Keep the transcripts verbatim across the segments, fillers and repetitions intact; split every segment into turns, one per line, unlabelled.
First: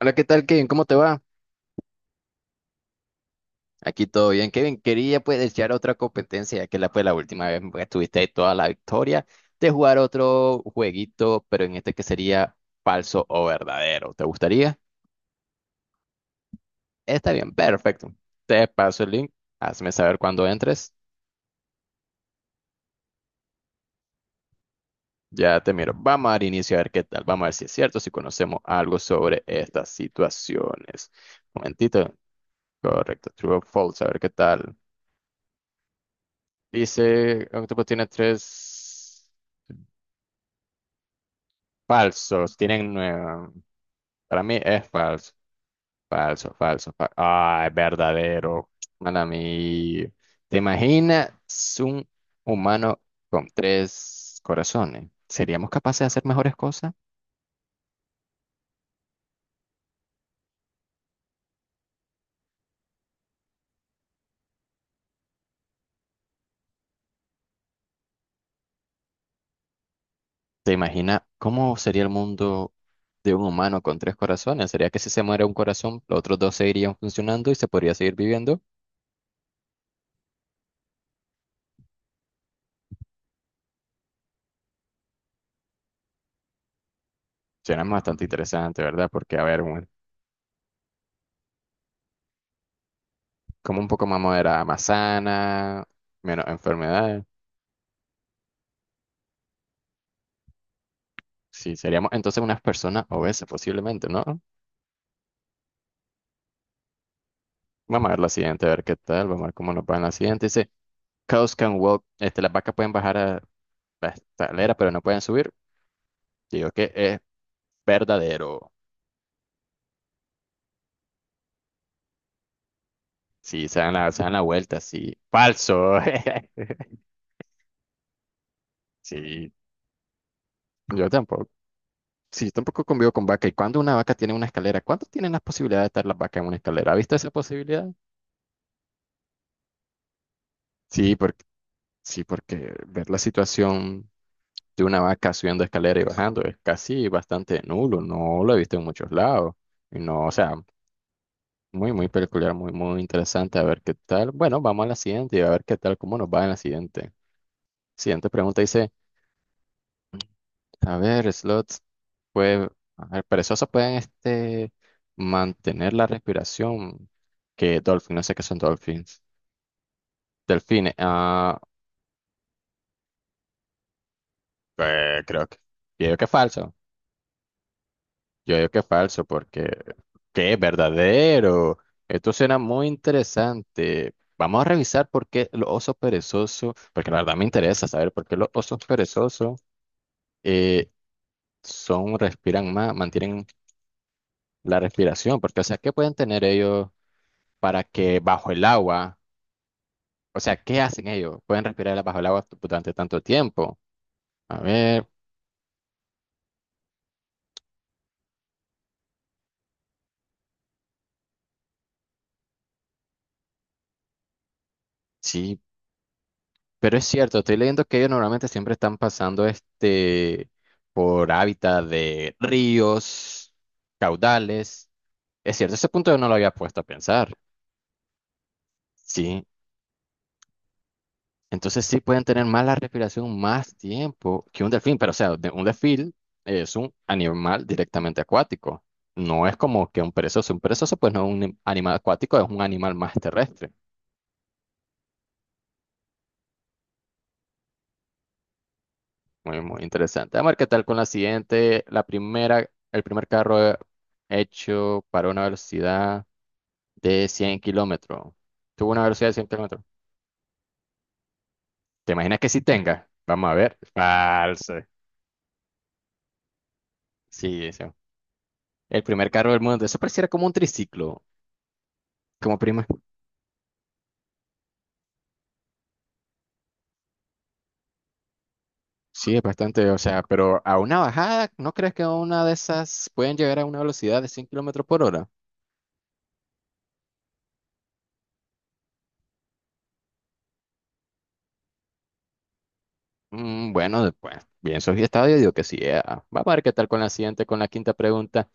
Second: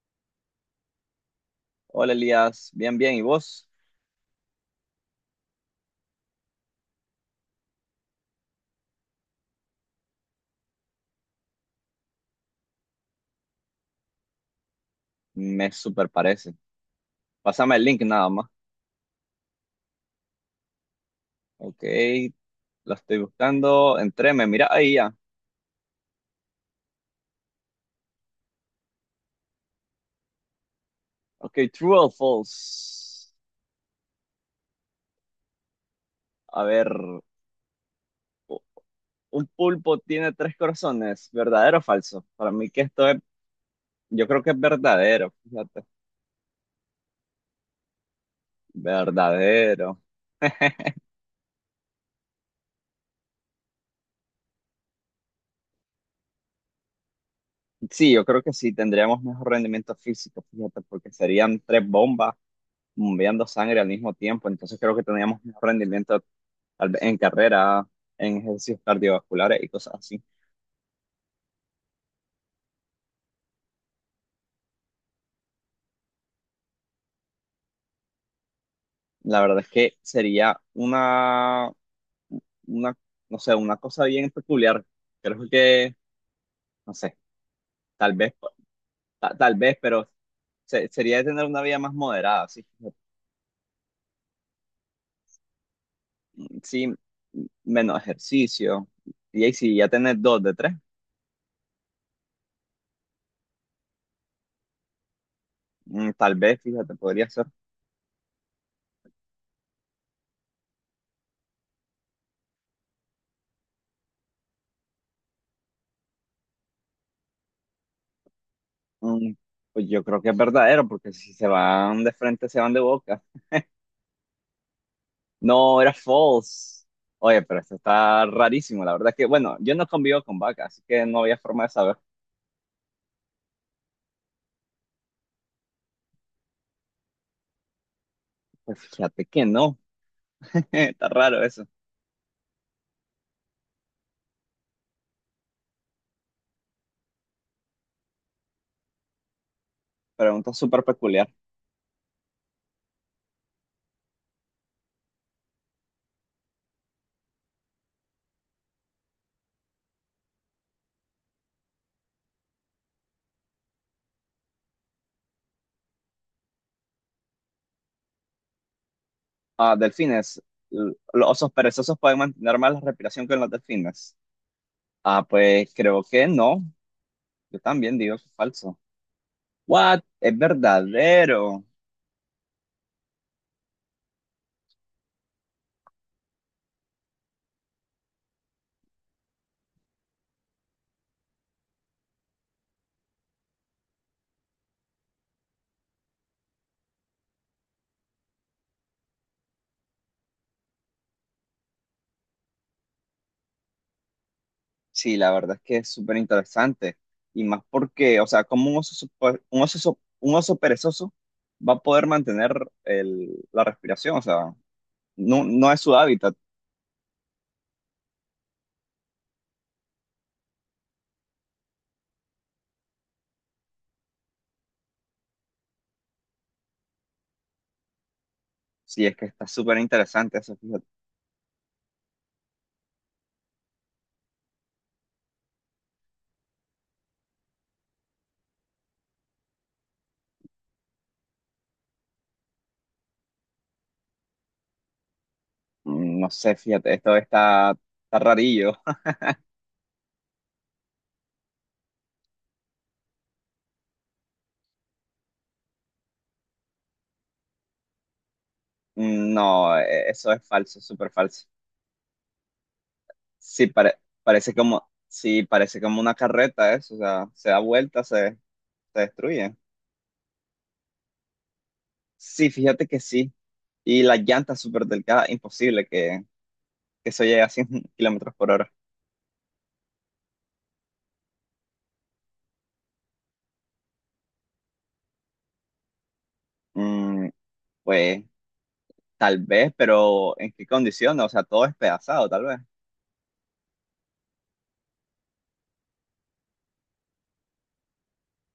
Hola, ¿qué tal, Kevin? ¿Cómo te va?
Hola Elías, bien, bien, ¿y vos?
Aquí todo bien, Kevin. Quería pues desear otra competencia, ya que la, fue la última vez que tuviste toda la victoria, de jugar otro jueguito, pero en este que sería falso o verdadero. ¿Te gustaría?
Me super parece.
Está bien,
Pásame el link
perfecto.
nada más.
Te paso el link, hazme saber cuando entres.
Ok, lo estoy buscando. Entré, me mira ahí ya.
Ya te miro. Vamos a dar inicio a ver qué tal. Vamos a ver si es cierto, si conocemos algo sobre estas situaciones.
Ok, true o
Momentito. Correcto.
false.
True o false, a ver qué tal.
A ver,
Dice, Octopus tiene
u-
tres.
un pulpo tiene tres corazones, ¿verdadero o falso? Para
Falsos,
mí que
tienen
esto es,
nueve.
yo
Para
creo que es
mí es falso,
verdadero, fíjate.
falso, falso, falso. Ah, es verdadero. Mala
Verdadero.
mía. ¿Te imaginas un humano con tres corazones? ¿Seríamos capaces de hacer mejores cosas?
Sí, yo creo que sí, tendríamos mejor rendimiento físico, fíjate, porque serían tres bombas bombeando sangre al mismo tiempo, entonces creo que tendríamos mejor rendimiento tal vez en carrera, en ejercicios cardiovasculares y cosas así.
¿Te imaginas cómo sería el mundo de un humano con tres corazones? ¿Sería que si se muere un corazón, los otros dos seguirían funcionando y se podría seguir viviendo?
La verdad es que sería una, una, no sé, una cosa bien peculiar. Creo que, no sé,
Suena
tal
bastante
vez,
interesante, ¿verdad? Porque,
ta-
a
tal
ver,
vez,
un-
pero se- sería de tener una vida más moderada, sí,
como un poco más moderada, más sana, menos
sí,
enfermedades.
menos ejercicio. Y ahí si ya tenés dos de tres,
Sí, seríamos entonces unas personas obesas posiblemente, ¿no?
mm, tal vez, fíjate, podría ser.
Vamos a ver la siguiente, a ver qué tal, vamos a ver cómo nos va en la siguiente. Dice, cows can walk, este, las vacas pueden bajar a la escalera, pero no pueden subir. Digo que es verdadero.
mm, pues yo creo que es verdadero, porque si se van de frente, se van de boca.
Sí, se dan la, se dan la vuelta, sí.
No, era
Falso.
false. Oye, pero esto está rarísimo. La verdad que,
Sí,
bueno, yo no convivo con vacas, así que
yo
no había
tampoco.
forma de saber.
Sí, tampoco convivo con vaca. ¿Y cuando una vaca tiene una escalera? ¿Cuánto tienen las posibilidades de estar las vacas en una escalera? ¿Ha visto esa posibilidad?
Pues fíjate que no. Está
Sí,
raro
porque,
eso.
sí, porque ver la situación de una vaca subiendo escalera y bajando. Es casi bastante nulo, no lo he visto en muchos lados. Y no, o sea,
Pregunta súper peculiar.
muy, muy peculiar, muy, muy interesante. A ver qué tal. Bueno, vamos a la siguiente y a ver qué tal, cómo nos va en la siguiente. Siguiente pregunta dice, a ver, slots, pues, a ver, perezosos pueden este, mantener la respiración que dolphins, no sé qué son dolphins.
Ah, delfines.
Delfines,
L- ¿Los osos
ah,
perezosos pueden mantener más la respiración que los delfines?
eh,
Ah,
creo que,
pues creo
creo que
que
es
no.
falso.
Yo también digo que es
Yo digo que
falso.
es falso porque
What? Es
que es
verdadero.
verdadero. Esto suena muy interesante. Vamos a revisar por qué los osos perezosos, porque la verdad me interesa saber por qué los osos perezosos eh, son, respiran más, mantienen la respiración, porque o sea, ¿qué pueden tener ellos para que bajo el agua, o sea, ¿qué hacen ellos? Pueden respirar bajo el agua durante tanto tiempo. A ver,
Sí, la verdad es que es súper interesante. Y más porque, o sea, como un oso, supe- un oso, so- un oso perezoso va a poder mantener el- la respiración? O sea, no,
sí.
no es su hábitat.
Pero es cierto, estoy leyendo que ellos normalmente siempre están pasando este por hábitat de ríos, caudales. Es cierto, ese punto yo no lo había puesto a pensar.
Sí, es que
Sí,
está súper interesante eso, fíjate.
entonces sí pueden tener más la respiración más tiempo que un delfín, pero o sea, de- un delfín es un animal directamente acuático. No es como que un perezoso. Un perezoso, pues no es un anim- animal acuático, es un animal más terrestre.
Mm, No sé, fíjate, esto está, está rarillo.
Muy, muy interesante. Vamos a ver qué tal con la siguiente. La primera, el primer carro hecho para una velocidad de cien kilómetros. Tuvo una velocidad de
Mm,
cien
no,
kilómetros.
eh, eso es falso, súper falso.
¿Te imaginas que sí tenga? Vamos a
Sí,
ver.
pare- parece
Falso.
como, sí, parece como una carreta eso, o sea, se da
Sí, sí.
vuelta, se, se
El primer carro
destruye.
del mundo. Eso pareciera como un triciclo,
Sí,
como prima.
fíjate que sí. Y las llantas súper delgadas, imposible que, que eso llega a cien kilómetros por hora.
Sí, es bastante, o sea, pero a una bajada, ¿no crees que a una de esas pueden llegar a una velocidad de cien kilómetros por hora?
Mm, pues tal vez, pero ¿en qué condiciones? O sea, todo es pedazado, tal vez.
Mm, bueno, después, bien, soy estadio, digo que sí. eh. Vamos a ver qué tal con la siguiente, con la quinta pregunta.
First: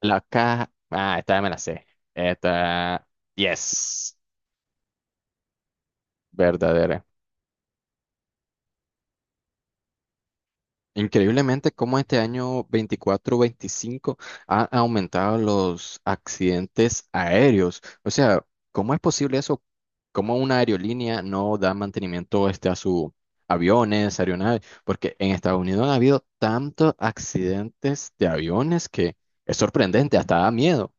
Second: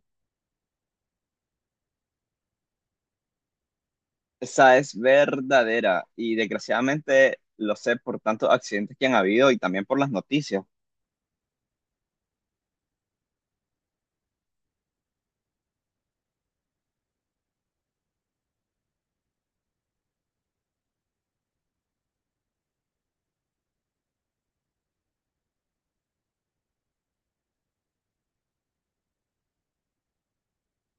La caja. Ah, esta ya me la sé. Esta. Yes.
Esa es verdadera y
Verdadera.
desgraciadamente lo sé por tantos accidentes que han habido y también por las noticias.
Increíblemente, cómo este año veinticuatro veinticinco han aumentado los accidentes aéreos. O sea, ¿cómo es posible eso? ¿Cómo una aerolínea no da mantenimiento este, a sus aviones, aeronaves? Porque en Estados Unidos han habido tantos accidentes de aviones que es sorprendente, hasta da miedo.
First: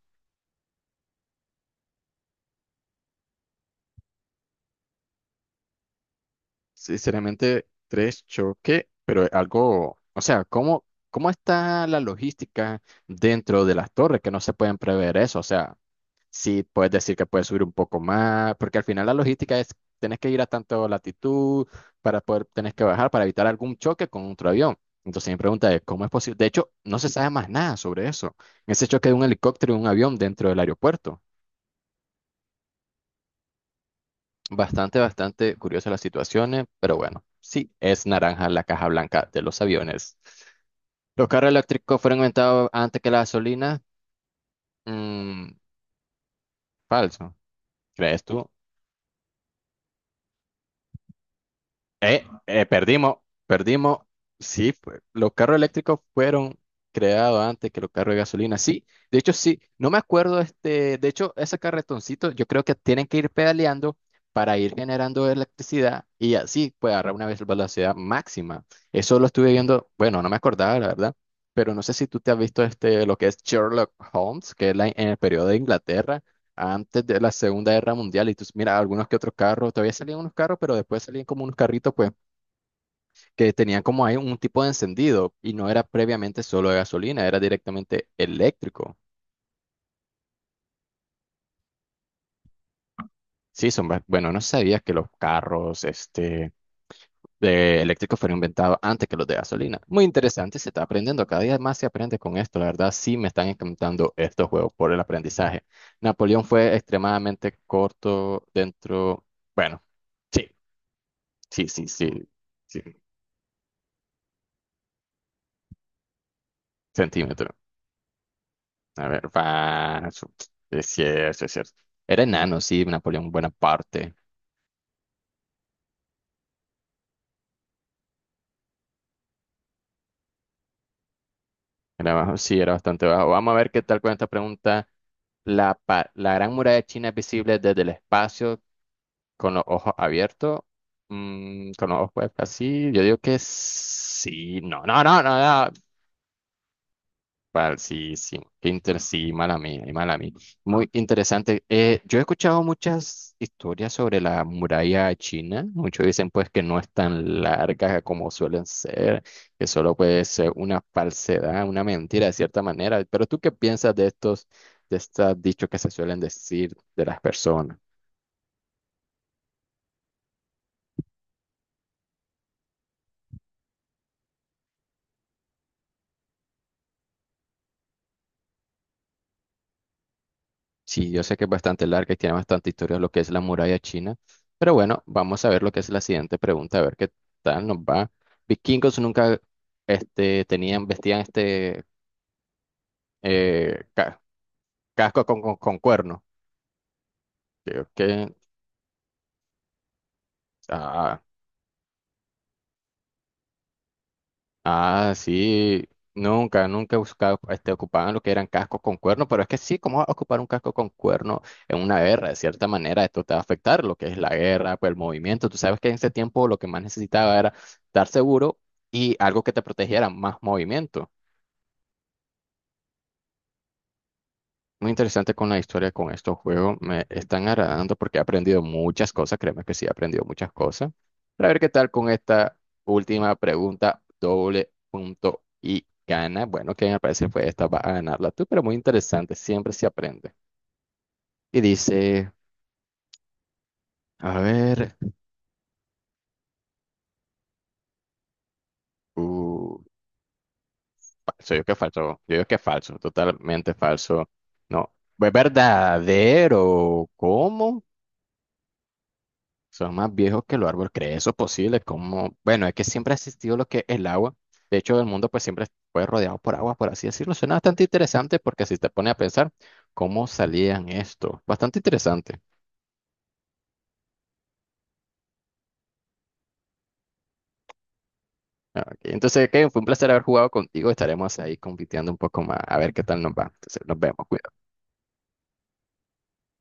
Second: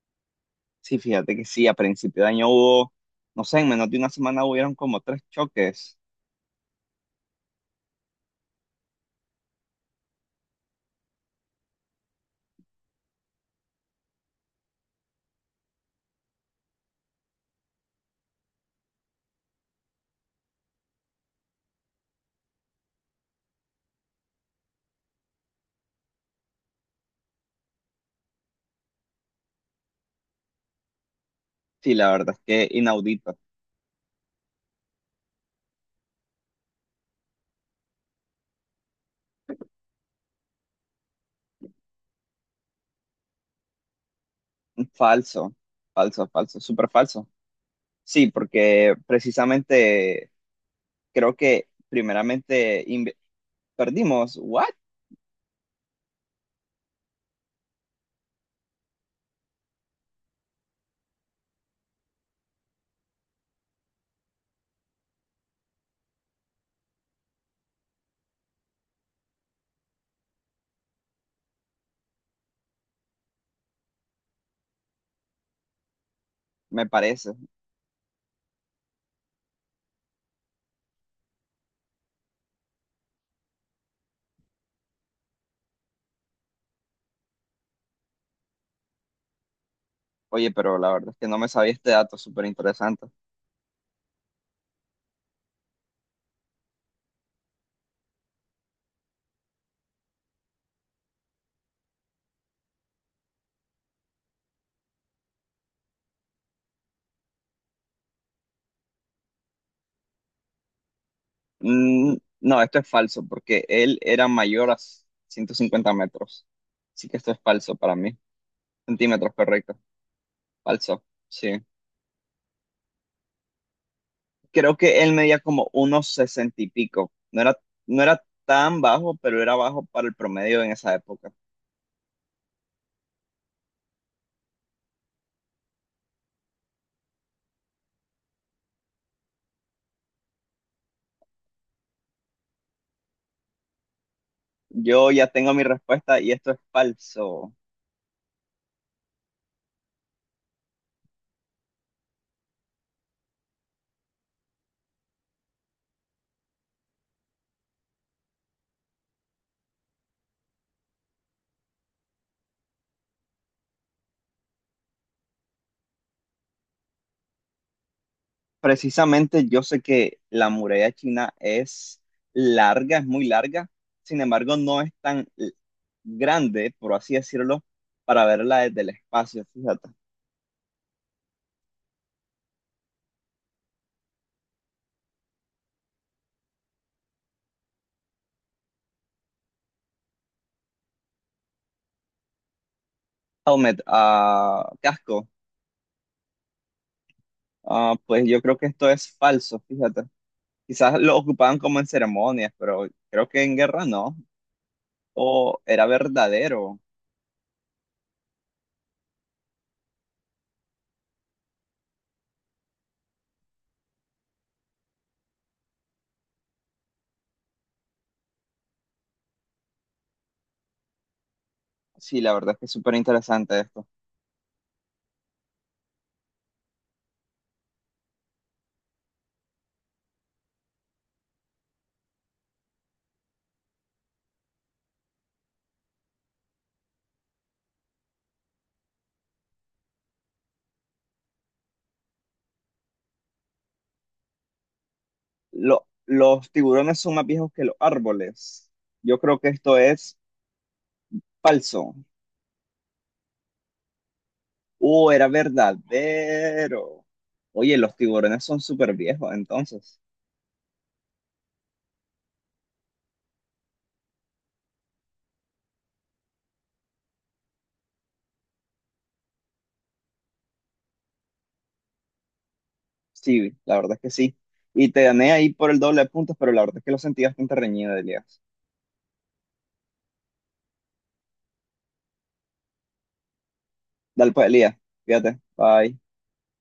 Sí, fíjate que sí, a principio de año hubo, no sé, en menos de una semana hubieron como tres choques.
Sinceramente, tres choque, pero algo, o sea, ¿cómo, cómo está la logística dentro de las torres que no se pueden prever eso? O sea, sí puedes decir que puedes subir un poco más, porque al final la logística es, tenés que ir a tanto latitud para poder, tenés que bajar para evitar algún choque con otro avión. Entonces mi pregunta es, ¿cómo es posible? De hecho, no se sabe más nada sobre eso, ese choque de un helicóptero y un avión dentro del aeropuerto.
Sí, la verdad es que inaudito.
Bastante, bastante curiosas las situaciones, pero bueno, sí, es naranja la caja blanca de los aviones. Los carros eléctricos fueron inventados antes que la gasolina. Mm,
Falso, falso, falso, súper falso.
falso, ¿crees
Sí,
tú?
porque precisamente creo que
Eh, eh,
primeramente inve-
perdimos, perdimos.
perdimos, ¿what?
Sí, pues, los carros eléctricos fueron creados antes que los carros de gasolina. Sí, de hecho, sí. No me acuerdo, este, de hecho, ese carretoncito, yo creo que tienen que ir pedaleando para ir generando electricidad y así puede agarrar una vez velocidad máxima. Eso lo estuve viendo, bueno, no me acordaba, la verdad, pero no sé si tú te has visto este, lo que es Sherlock Holmes, que es la- en el periodo de Inglaterra
Me
antes de la
parece.
Segunda Guerra Mundial. Y tú, mira, algunos que otros carros, todavía salían unos carros, pero después salían como unos carritos, pues, que tenían como ahí un tipo de encendido y no era previamente solo de gasolina, era directamente eléctrico.
Oye, pero la verdad es que no me sabía este dato súper interesante.
Sí, son, ba- bueno, no sabía que los carros, este, de eléctricos fueron inventados antes que los de gasolina. Muy interesante, se está aprendiendo, cada día más se aprende con esto. La verdad, sí me están encantando estos juegos por el aprendizaje. Napoleón fue extremadamente corto dentro, bueno, sí, sí, sí,
Mm,
sí.
no, esto
Sí.
es falso porque él era mayor a ciento cincuenta metros. Así que esto es
Centímetro.
falso para mí.
A ver,
Centímetros, correcto.
va. su- Es
Falso,
cierto, es
sí.
cierto. Era enano, sí, Napoleón Bonaparte.
Creo que él medía como unos sesenta y pico. No era, no era tan bajo, pero era bajo para el promedio en esa época.
Era bajo, sí, era bastante bajo. Vamos a ver qué tal con esta pregunta. La, pa- la Gran Muralla de China es visible desde el espacio con los ojos abiertos. Mm, con los ojos pues, así. Yo digo que sí. No, no,
Yo
no,
ya
no,
tengo mi
no.
respuesta y esto es falso.
Pal, sí, sí, qué sí, mala mía, y mala mía. Muy interesante. Eh, yo he escuchado muchas historias sobre la muralla china. Muchos dicen pues que no es tan larga como suelen ser, que solo puede ser una falsedad, una mentira de cierta manera. Pero ¿tú qué piensas de estos, de estos dichos que se suelen decir de las personas?
Precisamente yo sé que la muralla china es larga, es muy larga, sin embargo no es tan l- grande, por así decirlo, para verla desde el espacio, fíjate.
Sí, yo sé que es bastante larga y tiene bastante historia lo que es la muralla china, pero bueno, vamos a ver lo que es la siguiente pregunta, a ver qué tal nos va. Vikingos nunca este, tenían, vestían este
Helmet,
eh, ca-
ah,
casco
casco,
con, con, con cuerno. Creo
ah, pues
que
yo creo que esto es falso, fíjate. Quizás lo
ah,
ocupaban como en ceremonias, pero creo que en guerra no,
Ah,
o era
sí, nunca,
verdadero.
nunca buscaba, este, ocupaban lo que eran cascos con cuerno, pero es que sí, ¿cómo vas a ocupar un casco con cuerno en una guerra? De cierta manera, esto te va a afectar lo que es la guerra, pues el movimiento. Tú sabes que en ese tiempo lo que más necesitaba era estar seguro y algo que te protegiera, más movimiento.
Sí, la verdad es que es súper interesante esto.
Muy interesante con la historia con estos juegos. Me están agradando porque he aprendido muchas cosas. Créeme que sí, he aprendido muchas cosas. Para ver qué tal con esta última pregunta, doble punto y gana. Bueno, que me parece fue esta, va a ganarla tú, pero muy interesante. Siempre se aprende. Y dice, a ver,
Lo- los tiburones son más viejos que los árboles. Yo creo que
uh,
esto es
falso, yo que
falso.
falso, yo digo que falso, totalmente falso. No,
Uh, era
es
verdadero.
verdadero.
Oye,
¿Cómo?
los tiburones son súper viejos,
Son
entonces.
más viejos que los árboles, ¿crees eso posible? Como, bueno, es que siempre ha existido lo que es el agua. De hecho, el mundo pues siempre fue rodeado por agua, por así decirlo. Suena bastante interesante porque si te pone a pensar cómo salían esto. Bastante interesante.
Sí, la verdad es que sí. Y te gané ahí por el doble de puntos, pero la verdad es que lo sentí bastante reñido, Elías.
Ok, entonces, Kevin, fue un placer haber jugado contigo. Estaremos ahí compitiendo un poco más. A ver qué tal nos va. Entonces, nos vemos.
Dale pues,
Cuídate.
Elías. Fíjate. Bye.